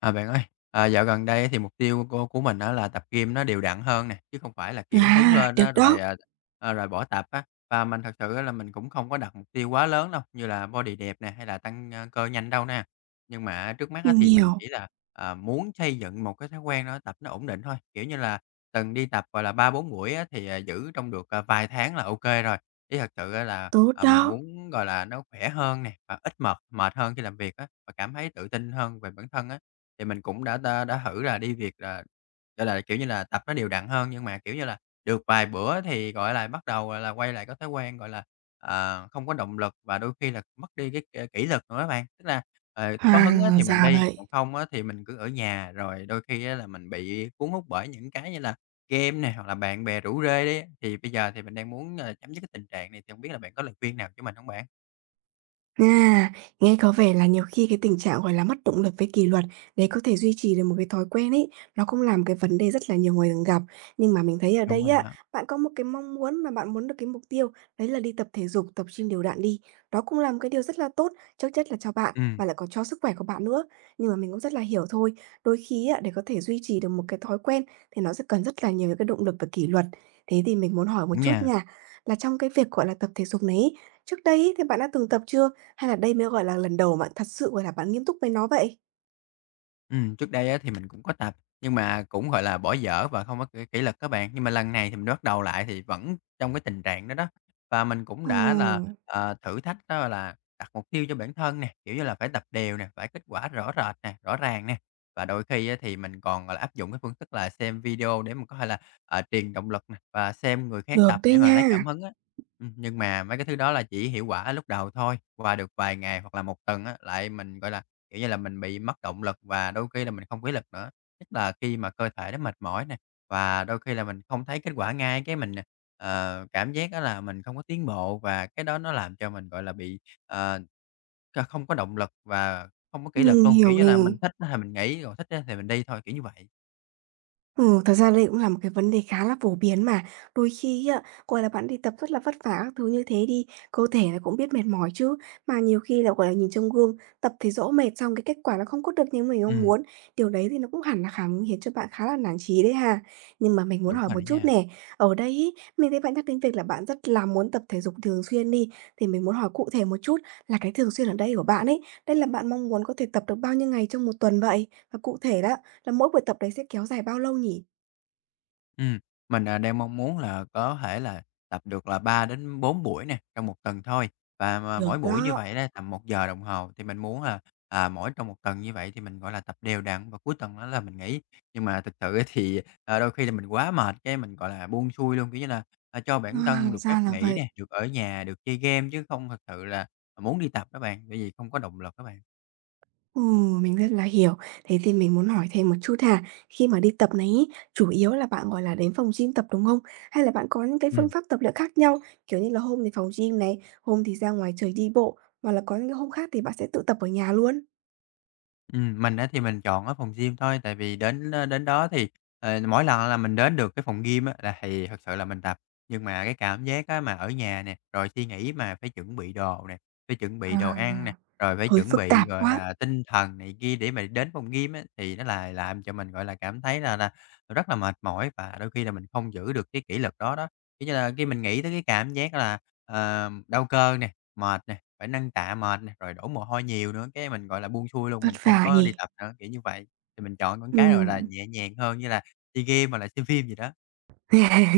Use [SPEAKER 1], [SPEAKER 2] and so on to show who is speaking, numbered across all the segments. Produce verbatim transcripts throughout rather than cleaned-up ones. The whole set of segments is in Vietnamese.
[SPEAKER 1] À, bạn ơi, à, dạo gần đây thì mục tiêu của cô của mình đó là tập gym nó đều đặn hơn nè, chứ không phải là, kiểu, hứng
[SPEAKER 2] À,
[SPEAKER 1] lên
[SPEAKER 2] được
[SPEAKER 1] á rồi,
[SPEAKER 2] đó,
[SPEAKER 1] à, à, rồi bỏ tập á. Và mình thật sự á là mình cũng không có đặt mục tiêu quá lớn đâu, như là body đẹp nè, hay là tăng, a, cơ nhanh đâu nè. Nhưng mà trước mắt á
[SPEAKER 2] mình
[SPEAKER 1] thì mình
[SPEAKER 2] hiểu,
[SPEAKER 1] chỉ là, à, muốn xây dựng một cái thói quen đó tập nó ổn định thôi, kiểu như là, từng đi tập, gọi là, ba bốn buổi á thì, à, giữ trong được, à, vài tháng là ok rồi. Chứ thật sự á là,
[SPEAKER 2] tốt
[SPEAKER 1] à, mình
[SPEAKER 2] đó.
[SPEAKER 1] muốn, gọi là, nó khỏe hơn nè, và ít mệt mệt hơn khi làm việc á, và cảm thấy tự tin hơn về bản thân á. Thì mình cũng đã đã đã thử là đi việc là, gọi là, kiểu như là, tập nó đều đặn hơn, nhưng mà, kiểu như là, được vài bữa thì, gọi là, bắt đầu, gọi là, quay lại có thói quen, gọi là, ờ, không có động lực và đôi khi là mất đi cái k kỷ luật nữa á bạn. Tức là, ờ, có hứng á
[SPEAKER 2] À,
[SPEAKER 1] thì mình
[SPEAKER 2] ra
[SPEAKER 1] đi,
[SPEAKER 2] vậy.
[SPEAKER 1] còn không á thì mình cứ ở nhà, rồi đôi khi á là mình bị cuốn hút bởi những cái như là game này hoặc là bạn bè rủ rê đấy. Thì bây giờ thì mình đang muốn, ờ, chấm dứt cái tình trạng này thì không biết là bạn có lời khuyên nào cho mình không bạn?
[SPEAKER 2] À, nghe có vẻ là nhiều khi cái tình trạng, gọi là, mất động lực với kỷ luật để có thể duy trì được một cái thói quen ấy, nó cũng làm cái vấn đề rất là nhiều người thường gặp. Nhưng mà mình thấy ở
[SPEAKER 1] Đúng
[SPEAKER 2] đây
[SPEAKER 1] rồi
[SPEAKER 2] á,
[SPEAKER 1] đó.
[SPEAKER 2] bạn có một cái mong muốn mà bạn muốn được cái mục tiêu, đấy là đi tập thể dục, tập gym đều đặn đi. Đó cũng là một cái điều rất là tốt, trước nhất là cho bạn
[SPEAKER 1] Ừm,
[SPEAKER 2] và lại còn cho sức khỏe của bạn nữa. Nhưng mà mình cũng rất là hiểu thôi, đôi khi á, để có thể duy trì được một cái thói quen thì nó sẽ cần rất là nhiều cái động lực và kỷ luật. Thế thì mình muốn hỏi một
[SPEAKER 1] đúng
[SPEAKER 2] chút
[SPEAKER 1] nha.
[SPEAKER 2] nha, là trong cái việc, gọi là, tập thể dục này ấy, trước đây ấy thì bạn đã từng tập chưa? Hay là đây mới, gọi là, lần đầu bạn thật sự, gọi là, bạn nghiêm túc với nó vậy?
[SPEAKER 1] Ừm, trước đây á thì mình cũng có tập, nhưng mà cũng, gọi là, bỏ dở và không có kỷ kỷ luật á bạn. Nhưng mà lần này thì mình bắt đầu lại thì vẫn trong cái tình trạng đó đó, và mình cũng đã là,
[SPEAKER 2] Ừm,
[SPEAKER 1] ờ, thử thách đó là đặt mục tiêu cho bản thân nè, kiểu như là, phải tập đều nè, phải kết quả rõ rệt nè, rõ ràng nè. Và đôi khi á thì mình còn, gọi là, áp dụng cái phương thức là xem video để mà có thể là, ờ, truyền động lực nè, và xem người khác
[SPEAKER 2] được
[SPEAKER 1] tập
[SPEAKER 2] đấy
[SPEAKER 1] để mà lấy
[SPEAKER 2] nha,
[SPEAKER 1] cảm hứng á. Ừm, nhưng mà mấy cái thứ đó là chỉ hiệu quả lúc đầu thôi, qua được vài ngày hoặc là một tuần á, lại mình, gọi là, kiểu như là, mình bị mất động lực và đôi khi là mình không có ý lực nữa, nhất là khi mà cơ thể nó mệt mỏi nè, và đôi khi là mình không thấy kết quả ngay cái mình, ờ, cảm giác đó là mình không có tiến bộ và cái đó nó làm cho mình, gọi là, bị, ờ, c không có động lực và không có kỷ luật
[SPEAKER 2] mình
[SPEAKER 1] luôn. Kiểu
[SPEAKER 2] hiểu
[SPEAKER 1] như
[SPEAKER 2] nè.
[SPEAKER 1] là, mình thích á thì mình nghỉ, rồi thích á thì mình đi thôi, kiểu như vậy.
[SPEAKER 2] Ừ, thật ra đây cũng là một cái vấn đề khá là phổ biến mà. Đôi khi á, gọi là, bạn đi tập rất là vất vả các thứ như thế đi, cơ thể nó cũng biết mệt mỏi chứ. Mà nhiều khi là, gọi là, nhìn trong gương, tập thì dỗ mệt xong cái kết quả nó không có được như mình
[SPEAKER 1] Ừ,
[SPEAKER 2] mong muốn. Điều đấy thì nó cũng hẳn là khá khiến cho bạn khá là nản chí đấy ha. Nhưng mà mình muốn
[SPEAKER 1] đúng
[SPEAKER 2] hỏi
[SPEAKER 1] rồi
[SPEAKER 2] một
[SPEAKER 1] đó
[SPEAKER 2] chút
[SPEAKER 1] nha.
[SPEAKER 2] nè, ở đây ấy, mình thấy bạn nhắc đến việc là bạn rất là muốn tập thể dục thường xuyên đi, thì mình muốn hỏi cụ thể một chút là cái thường xuyên ở đây của bạn ấy, đây là bạn mong muốn có thể tập được bao nhiêu ngày trong một tuần vậy? Và cụ thể đó, là mỗi buổi tập đấy sẽ kéo dài bao lâu nhỉ?
[SPEAKER 1] Ừm, mình, à, đang mong muốn là có thể là tập được là ba đến bốn buổi nè, trong một tuần thôi. Và mà
[SPEAKER 2] Được
[SPEAKER 1] mỗi buổi như
[SPEAKER 2] đó.
[SPEAKER 1] vậy đó tầm một giờ đồng hồ thì mình muốn là, à, mỗi trong một tuần như vậy thì mình, gọi là, tập đều đặn và cuối tuần đó là mình nghỉ. Nhưng mà thực sự á thì, ờ, đôi khi là mình quá mệt cái mình, gọi là, buông xuôi luôn, kiểu như là, à, cho bản
[SPEAKER 2] À,
[SPEAKER 1] thân được phép
[SPEAKER 2] ra là
[SPEAKER 1] nghỉ
[SPEAKER 2] vậy.
[SPEAKER 1] nè, được ở nhà, được chơi game chứ không thực sự là muốn đi tập các bạn, bởi vì không có động lực các bạn.
[SPEAKER 2] Ừ, mình rất là hiểu. Thế thì mình muốn hỏi thêm một chút ha. Khi mà đi tập này ý, chủ yếu là bạn, gọi là, đến phòng gym tập, đúng không? Hay là bạn có những cái phương
[SPEAKER 1] Ừm.
[SPEAKER 2] pháp tập luyện khác nhau? Kiểu như là hôm thì phòng gym này, hôm thì ra ngoài trời đi bộ, hoặc là có những cái hôm khác thì bạn sẽ tự tập ở nhà luôn?
[SPEAKER 1] Ừm, mình á thì mình chọn ở phòng gym thôi, tại vì đến, đến đó thì, ờ, mỗi lần là mình đến được cái phòng gym á là thì thật sự là mình tập. Nhưng mà cái cảm giác á mà ở nhà nè, rồi suy nghĩ mà phải chuẩn bị đồ nè, phải chuẩn bị đồ
[SPEAKER 2] À,
[SPEAKER 1] ăn nè, rồi phải
[SPEAKER 2] hơi
[SPEAKER 1] chuẩn
[SPEAKER 2] phức
[SPEAKER 1] bị,
[SPEAKER 2] tạp
[SPEAKER 1] gọi
[SPEAKER 2] quá,
[SPEAKER 1] là, tinh thần này kia để mà đến phòng gym á, thì nó là làm cho mình, gọi là, cảm thấy là là rất là mệt mỏi và đôi khi là mình không giữ được cái kỷ luật đó đó. Kiểu như là, khi mình nghĩ tới cái cảm giác là, ờ, đau cơ nè, mệt nè, phải nâng tạ mệt nè, rồi đổ mồ hôi nhiều nữa, cái mình, gọi là, buông xuôi luôn,
[SPEAKER 2] vất
[SPEAKER 1] mình không
[SPEAKER 2] vả
[SPEAKER 1] có đi
[SPEAKER 2] nhỉ?
[SPEAKER 1] tập nữa, kiểu như vậy. Thì mình chọn những cái, gọi là,
[SPEAKER 2] Ừm.
[SPEAKER 1] nhẹ nhàng hơn như là chơi game hoặc là xem phim gì đó.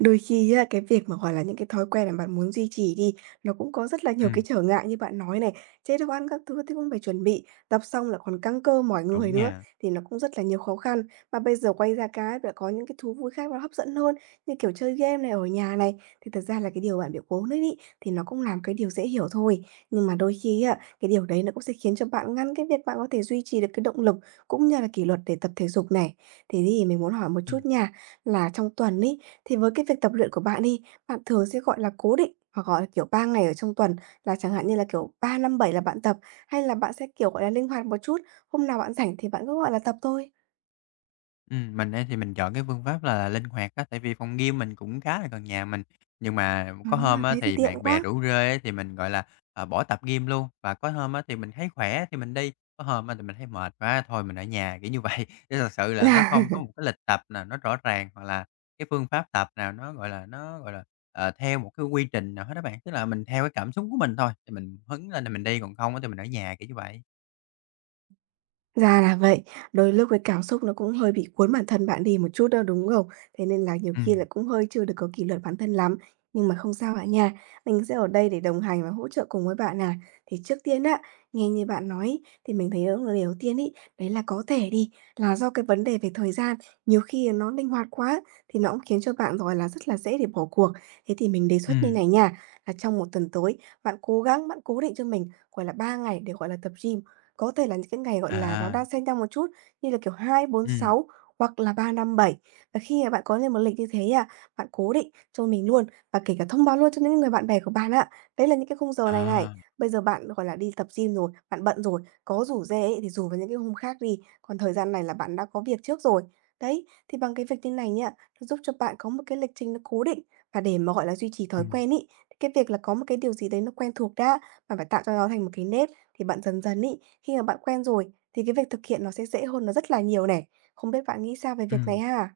[SPEAKER 2] Đôi khi á, cái việc mà, gọi là, những cái thói quen mà bạn muốn duy trì đi, nó cũng có rất là nhiều cái
[SPEAKER 1] Ừm,
[SPEAKER 2] trở ngại như bạn nói này, chế độ ăn các thứ thì cũng phải chuẩn bị, tập xong là còn căng cơ mỏi người
[SPEAKER 1] đúng
[SPEAKER 2] nữa,
[SPEAKER 1] nha.
[SPEAKER 2] thì nó cũng rất là nhiều khó khăn. Mà bây giờ quay ra cái lại có những cái thú vui khác nó hấp dẫn hơn, như kiểu chơi game này, ở nhà này, thì thật ra là cái điều bạn bị cố đấy ấy, thì nó cũng làm cái điều dễ hiểu thôi. Nhưng mà đôi khi á, cái điều đấy nó cũng sẽ khiến cho bạn ngăn cái việc bạn có thể duy trì được cái động lực cũng như là kỷ luật để tập thể dục này. Thế thì mình muốn hỏi một chút
[SPEAKER 1] Ừm.
[SPEAKER 2] nha, là trong tuần ấy, thì với cái việc tập luyện của bạn đi, bạn thường sẽ, gọi là, cố định hoặc, gọi là, kiểu, ba ngày ở trong tuần, là chẳng hạn như là, kiểu, ba năm bảy là bạn tập, hay là bạn sẽ, kiểu, gọi là, linh hoạt một chút, hôm nào bạn rảnh thì bạn cứ, gọi là, tập thôi?
[SPEAKER 1] Ừm, mình ấy thì mình chọn cái phương pháp là linh hoạt á, tại vì phòng gym mình cũng khá là gần nhà mình. Nhưng mà
[SPEAKER 2] À,
[SPEAKER 1] có hôm á,
[SPEAKER 2] thế thì
[SPEAKER 1] thì
[SPEAKER 2] tiện
[SPEAKER 1] bạn bè
[SPEAKER 2] quá.
[SPEAKER 1] rủ rê á, thì mình, gọi là, ờ, bỏ tập gym luôn, và có hôm á, thì mình thấy khỏe thì mình đi, có hôm á, thì mình thấy mệt quá thôi mình ở nhà, kiểu như vậy. Chứ thật sự là nó không có một cái lịch tập nào nó rõ ràng, hoặc là cái phương pháp tập nào nó, gọi là, nó, gọi là, ờ, theo một cái quy trình nào hết á bạn, tức là mình theo cái cảm xúc của mình thôi, thì mình hứng lên thì mình đi, còn không á, thì mình ở nhà, kiểu như vậy.
[SPEAKER 2] Ra là vậy, đôi lúc cái cảm xúc nó cũng hơi bị cuốn bản thân bạn đi một chút đâu đúng không? Thế nên là nhiều
[SPEAKER 1] Ừ,
[SPEAKER 2] khi là cũng hơi chưa được có kỷ luật bản thân lắm. Nhưng mà không sao bạn nha, mình sẽ ở đây để đồng hành và hỗ trợ cùng với bạn à. Thì trước tiên á, nghe như bạn nói ý, thì mình thấy đó là điều đầu tiên ý, đấy là có thể đi, là do cái vấn đề về thời gian, nhiều khi nó linh hoạt quá thì nó cũng khiến cho bạn rồi là rất là dễ để bỏ cuộc. Thế thì mình đề xuất như
[SPEAKER 1] ừm,
[SPEAKER 2] này nha, là trong một tuần tới, bạn cố gắng, bạn cố định cho mình gọi là ba ngày để gọi là tập gym, có thể là những cái ngày, gọi là, nó đang
[SPEAKER 1] à,
[SPEAKER 2] xen nhau một chút, như là, kiểu, hai bốn
[SPEAKER 1] ừ,
[SPEAKER 2] sáu hoặc là ba năm bảy. Và khi mà bạn có lên một lịch như thế à, bạn cố định cho mình luôn và kể cả thông báo luôn cho những người bạn bè của bạn á, đấy là những cái khung giờ này này.
[SPEAKER 1] à,
[SPEAKER 2] Bây giờ bạn, gọi là, đi tập gym rồi, bạn bận rồi, có rủ rê ấy thì rủ vào những cái hôm khác đi, còn thời gian này là bạn đã có việc trước rồi. Đấy, thì bằng cái việc như này nha, nó giúp cho bạn có một cái lịch trình nó cố định và để mà, gọi là, duy trì
[SPEAKER 1] ừ,
[SPEAKER 2] thói quen ấy, cái việc là có một cái điều gì đấy nó quen thuộc đã, bạn phải tạo cho nó thành một cái nếp. Thì bạn dần dần ấy, khi mà bạn quen rồi thì cái việc thực hiện nó sẽ dễ hơn nó rất là nhiều này. Không biết bạn nghĩ sao về
[SPEAKER 1] ừ.
[SPEAKER 2] việc này ha?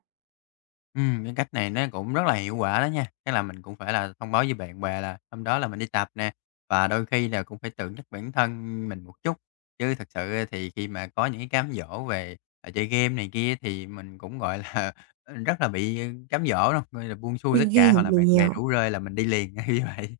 [SPEAKER 1] Ừm, cái cách này nó cũng rất là hiệu quả đó nha. Tức là mình cũng phải là thông báo với bạn bè là hôm đó là mình đi tập nè, và đôi khi là cũng phải tự nhắc bản thân mình một chút. Chứ thật sự thì khi mà có những cái cám dỗ về, à, chơi game này kia thì mình cũng, gọi là, rất là bị cám dỗ đâu, gọi là, buông xuôi tất
[SPEAKER 2] Mình
[SPEAKER 1] cả, hoặc là bạn bè
[SPEAKER 2] hiểu.
[SPEAKER 1] rủ rê là mình đi liền, như vậy.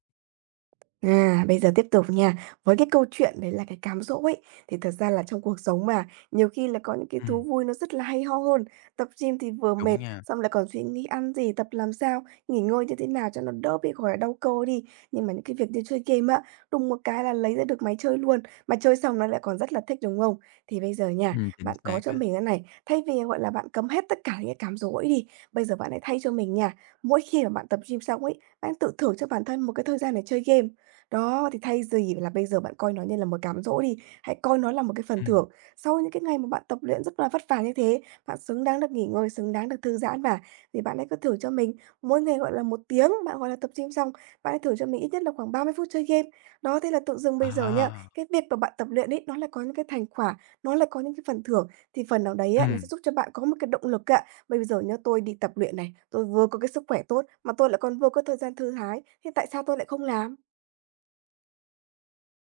[SPEAKER 2] À, bây giờ tiếp tục nha. Với cái câu chuyện đấy là cái cám dỗ ấy, thì thật ra là trong cuộc sống mà, nhiều khi là có những cái thú
[SPEAKER 1] Ừm,
[SPEAKER 2] vui nó rất là hay ho hơn. Tập gym thì vừa mệt,
[SPEAKER 1] đúng nha,
[SPEAKER 2] xong lại còn suy nghĩ ăn gì, tập làm sao, nghỉ ngơi như thế nào cho nó đỡ bị, gọi là, đau cơ đi. Nhưng mà những cái việc như chơi game á, đùng một cái là lấy ra được máy chơi luôn, mà chơi xong nó lại còn rất là thích, đúng không? Thì bây giờ nha,
[SPEAKER 1] ừm, chính
[SPEAKER 2] bạn có
[SPEAKER 1] xác
[SPEAKER 2] cho
[SPEAKER 1] á.
[SPEAKER 2] mình cái này, thay vì, gọi là, bạn cấm hết tất cả những cái cám dỗ ấy đi, bây giờ bạn hãy thay cho mình nha, mỗi khi mà bạn tập gym xong ấy, bạn tự thưởng cho bản thân một cái thời gian để chơi game. Đó, thì thay vì là bây giờ bạn coi nó như là một cám dỗ đi, hãy coi nó là một cái phần
[SPEAKER 1] Ừm,
[SPEAKER 2] thưởng. Sau những cái ngày mà bạn tập luyện rất là vất vả như thế, bạn xứng đáng được nghỉ ngơi, xứng đáng được thư giãn mà, thì bạn hãy cứ thử cho mình mỗi ngày, gọi là, một tiếng, bạn, gọi là, tập gym xong, bạn hãy thử cho mình ít nhất là khoảng ba mươi phút chơi game. Đó, thế là tự dưng bây giờ nhá,
[SPEAKER 1] à,
[SPEAKER 2] cái việc mà bạn tập luyện ấy, nó lại có những cái thành quả, nó lại có những cái phần thưởng, thì phần nào đấy á, nó sẽ
[SPEAKER 1] ừm.
[SPEAKER 2] giúp cho bạn có một cái động lực ạ. Bây giờ nhá, tôi đi tập luyện này, tôi vừa có cái sức khỏe tốt, mà tôi lại còn vừa có thời gian thư thái, thì tại sao tôi lại không làm?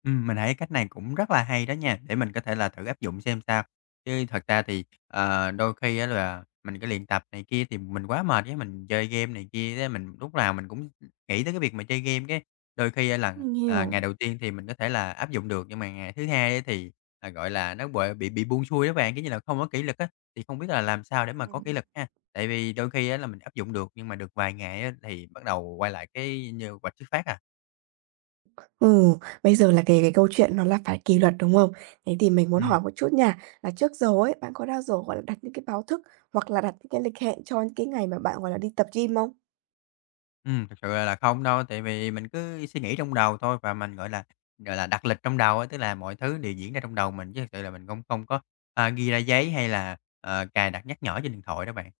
[SPEAKER 1] Ừm, mình thấy cách này cũng rất là hay đó nha, để mình có thể là thử áp dụng xem sao. Chứ thật ra thì, ờ, đôi khi á là mình cái luyện tập này kia thì mình quá mệt cái mình chơi game này kia thế mình lúc nào mình cũng nghĩ tới cái việc mà chơi game cái đôi khi á là,
[SPEAKER 2] Mình
[SPEAKER 1] à,
[SPEAKER 2] hiểu.
[SPEAKER 1] ngày đầu tiên thì mình có thể là áp dụng được, nhưng mà ngày thứ hai á thì, à, gọi là, nó bị bị bị buông xuôi đó bạn, kiểu như là, không có kỷ luật á, thì không biết là làm sao để mà có kỷ
[SPEAKER 2] Ừm.
[SPEAKER 1] luật ha? Tại vì đôi khi á là mình áp dụng được, nhưng mà được vài ngày á thì bắt đầu quay lại cái như quạch xuất phát à.
[SPEAKER 2] Ừ, bây giờ là cái cái câu chuyện nó là phải kỷ luật, đúng không? Thế thì mình muốn
[SPEAKER 1] Ừm.
[SPEAKER 2] hỏi một chút nha, là trước giờ ấy, bạn có bao giờ, gọi là, đặt những cái báo thức hoặc là đặt những cái lịch hẹn cho những cái ngày mà bạn, gọi là, đi tập gym không?
[SPEAKER 1] Ừm, thực sự là không đâu, tại vì mình cứ suy nghĩ trong đầu thôi và mình, gọi là, gọi là, đặt lịch trong đầu á, tức là mọi thứ đều diễn ra trong đầu mình chứ thực sự là mình không không có, a, ghi ra giấy hay là, ờ, cài đặt nhắc nhở trên điện thoại đó bạn.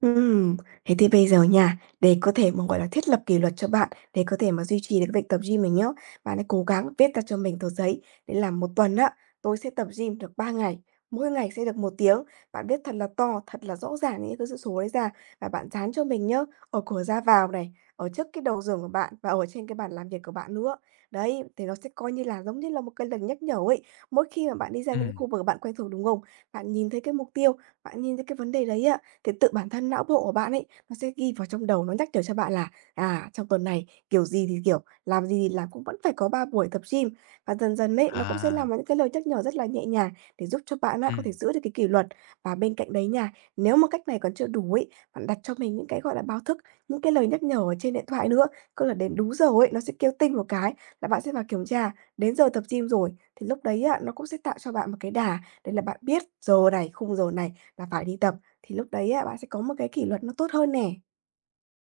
[SPEAKER 2] Ừm, thế thì bây giờ nha, để có thể mà, gọi là, thiết lập kỷ luật cho bạn, để có thể mà duy trì được cái việc tập gym mình nhá, bạn hãy cố gắng viết ra cho mình tờ giấy, để làm một tuần á, tôi sẽ tập gym được ba ngày, mỗi ngày sẽ được một tiếng. Bạn viết thật là to, thật là rõ ràng những cái s số đấy ra và bạn dán cho mình nhá, ở cửa ra vào này, ở trước cái đầu giường của bạn và ở trên cái bàn làm việc của bạn nữa. Đấy, thì nó sẽ coi như là giống như là một cái lần nhắc nhở ấy. Mỗi khi mà bạn đi ra những cái
[SPEAKER 1] Ừm.
[SPEAKER 2] khu vực bạn quen thuộc, đúng không? Bạn nhìn thấy cái mục tiêu, bạn nhìn thấy cái vấn đề đấy á, thì tự bản thân não bộ của bạn ấy nó sẽ ghi vào trong đầu, nó nhắc nhở cho bạn là, à, trong tuần này kiểu gì thì kiểu, làm gì thì làm cũng vẫn phải có ba buổi tập gym. Và dần dần ấy, nó cũng sẽ
[SPEAKER 1] À,
[SPEAKER 2] làm những cái lời nhắc nhở rất là nhẹ nhàng để giúp cho bạn á có thể
[SPEAKER 1] ừm.
[SPEAKER 2] giữ được cái kỷ luật. Và bên cạnh đấy nha, nếu mà cách này còn chưa đủ ấy, bạn đặt cho mình những cái, gọi là, báo thức, những cái lời nhắc nhở ở trên điện thoại nữa, cứ là đến đúng giờ ấy, nó sẽ kêu tinh một cái là bạn sẽ vào kiểm tra, đến giờ tập gym rồi. Thì lúc đấy á, nó cũng sẽ tạo cho bạn một cái đà, đấy là bạn biết giờ này, khung giờ này là phải đi tập. Thì lúc đấy á, bạn sẽ có một cái kỷ luật nó tốt hơn nè.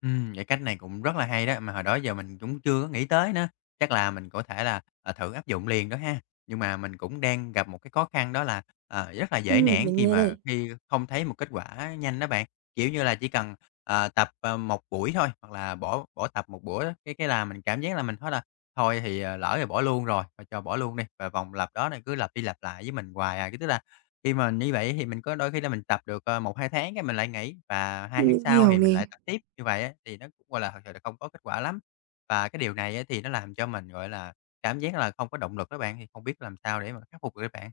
[SPEAKER 1] Ừm, vậy cách này cũng rất là hay đó, mà hồi đó giờ mình cũng chưa có nghĩ tới nữa. Chắc là mình có thể là, ờ, thử áp dụng liền đó ha. Nhưng mà mình cũng đang gặp một cái khó khăn đó là, ờ, rất là dễ
[SPEAKER 2] Ừm,
[SPEAKER 1] nản
[SPEAKER 2] mình
[SPEAKER 1] khi
[SPEAKER 2] nghe
[SPEAKER 1] mà
[SPEAKER 2] đây,
[SPEAKER 1] khi không thấy một kết quả nhanh đó bạn. Kiểu như là, chỉ cần, ờ, tập, ờ, một buổi thôi, hoặc là bỏ bỏ tập một buổi á, cái cái là mình cảm giác là mình thôi là "Thôi thì, ờ, lỡ rồi bỏ luôn rồi, thôi cho bỏ luôn đi." Và vòng lặp đó này cứ lặp đi lặp lại với mình hoài à, cái tức là khi mà như vậy thì mình có đôi khi là mình tập được, ờ, một hai tháng cái mình lại nghỉ và hai tháng
[SPEAKER 2] mình
[SPEAKER 1] sau
[SPEAKER 2] hiểu
[SPEAKER 1] thì mình
[SPEAKER 2] nè.
[SPEAKER 1] lại tập tiếp. Như vậy á thì nó cũng, gọi là, thật sự là không có kết quả lắm. Và cái điều này á thì nó làm cho mình, gọi là, cảm giác là không có động lực các bạn, thì không biết làm sao để mà khắc phục được các bạn.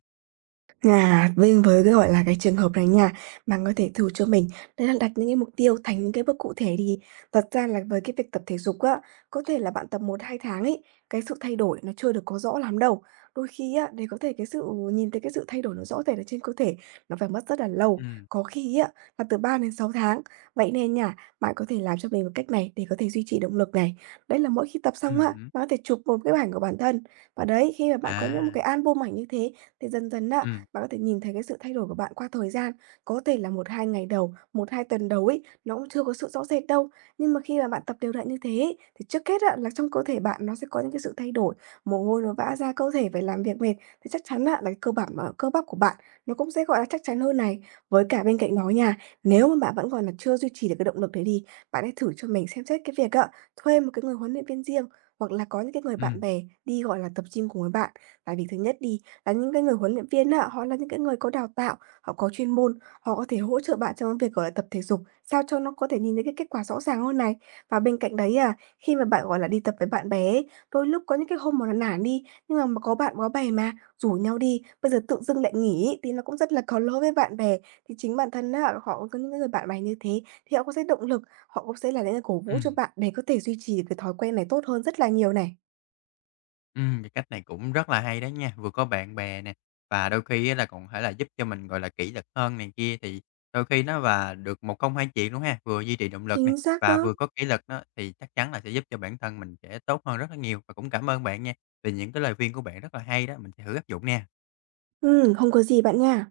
[SPEAKER 2] À, vênh với cái, gọi là, cái trường hợp này nha, bạn có thể thử cho mình, đấy là đặt những cái mục tiêu thành những cái bước cụ thể đi. Thật ra là với cái việc tập thể dục á, có thể là bạn tập một hai tháng ấy, cái sự thay đổi nó chưa được có rõ lắm đâu. Đôi khi á, để có thể cái sự nhìn thấy cái sự thay đổi nó rõ rệt ở trên cơ thể, nó phải mất rất là lâu,
[SPEAKER 1] Ừm,
[SPEAKER 2] có khi á, là từ ba đến sáu tháng. Vậy nên nha, bạn có thể làm cho mình một cách này để có thể duy trì động lực này. Đấy là mỗi khi tập xong á,
[SPEAKER 1] ừm hứm.
[SPEAKER 2] bạn có thể chụp một cái ảnh của bản thân. Và đấy, khi mà bạn có những một
[SPEAKER 1] À,
[SPEAKER 2] cái album ảnh như thế, thì dần dần á,
[SPEAKER 1] ừm,
[SPEAKER 2] bạn có thể nhìn thấy cái sự thay đổi của bạn qua thời gian, có thể là một hai ngày đầu, một hai tuần đầu ấy, nó cũng chưa có sự rõ rệt đâu. Nhưng mà khi mà bạn tập đều đặn như thế ấy, thì trước hết á, là trong cơ thể bạn nó sẽ có những cái sự thay đổi, mồ hôi nó vã ra, cơ thể phải làm việc mệt, thì chắc chắn á, là cái cơ bản mà cơ bắp của bạn nó cũng sẽ, gọi là, chắc chắn hơn này. Với cả bên cạnh đó nha, nếu mà bạn vẫn còn là chưa duy trì được cái động lực đấy đi, bạn hãy thử cho mình xem xét cái việc á, thuê một cái người huấn luyện viên riêng hoặc là có những cái người bạn
[SPEAKER 1] ừm,
[SPEAKER 2] bè đi, gọi là, tập gym cùng với bạn. Tại vì thứ nhất đi là những cái người huấn luyện viên á, họ là những cái người có đào tạo, họ có chuyên môn, họ có thể hỗ trợ bạn trong cái việc, gọi là, tập thể dục, sao cho nó có thể nhìn thấy cái kết quả rõ ràng hơn này. Và bên cạnh đấy, à, khi mà bạn, gọi là, đi tập với bạn bè ấy, đôi lúc có những cái hôm mà nó nản đi, nhưng mà mà có bạn có bè mà, rủ nhau đi, bây giờ tự dưng lại nghỉ ấy, thì nó cũng rất là có lỗi với bạn bè. Thì chính bản thân á, họ cũng có những cái người bạn bè như thế, thì họ cũng sẽ động lực, họ cũng sẽ là những người cổ vũ cho
[SPEAKER 1] ừm.
[SPEAKER 2] bạn để có thể duy trì cái thói quen này tốt hơn rất là nhiều này.
[SPEAKER 1] Ừm, cái cách này cũng rất là hay đó nha, vừa có bạn bè nè, và đôi khi á là còn phải là giúp cho mình, gọi là, kỷ luật hơn này kia, thì đôi khi nó và được một công hai chuyện luôn ha, vừa duy trì động lực nè,
[SPEAKER 2] Chính xác
[SPEAKER 1] và
[SPEAKER 2] đó.
[SPEAKER 1] vừa có kỷ luật đó thì chắc chắn là sẽ giúp cho bản thân mình sẽ tốt hơn rất là nhiều. Và cũng cảm ơn bạn nha, vì những cái lời khuyên của bạn rất là hay đó, mình sẽ thử áp dụng nè.
[SPEAKER 2] Ừm, không có gì bạn nha.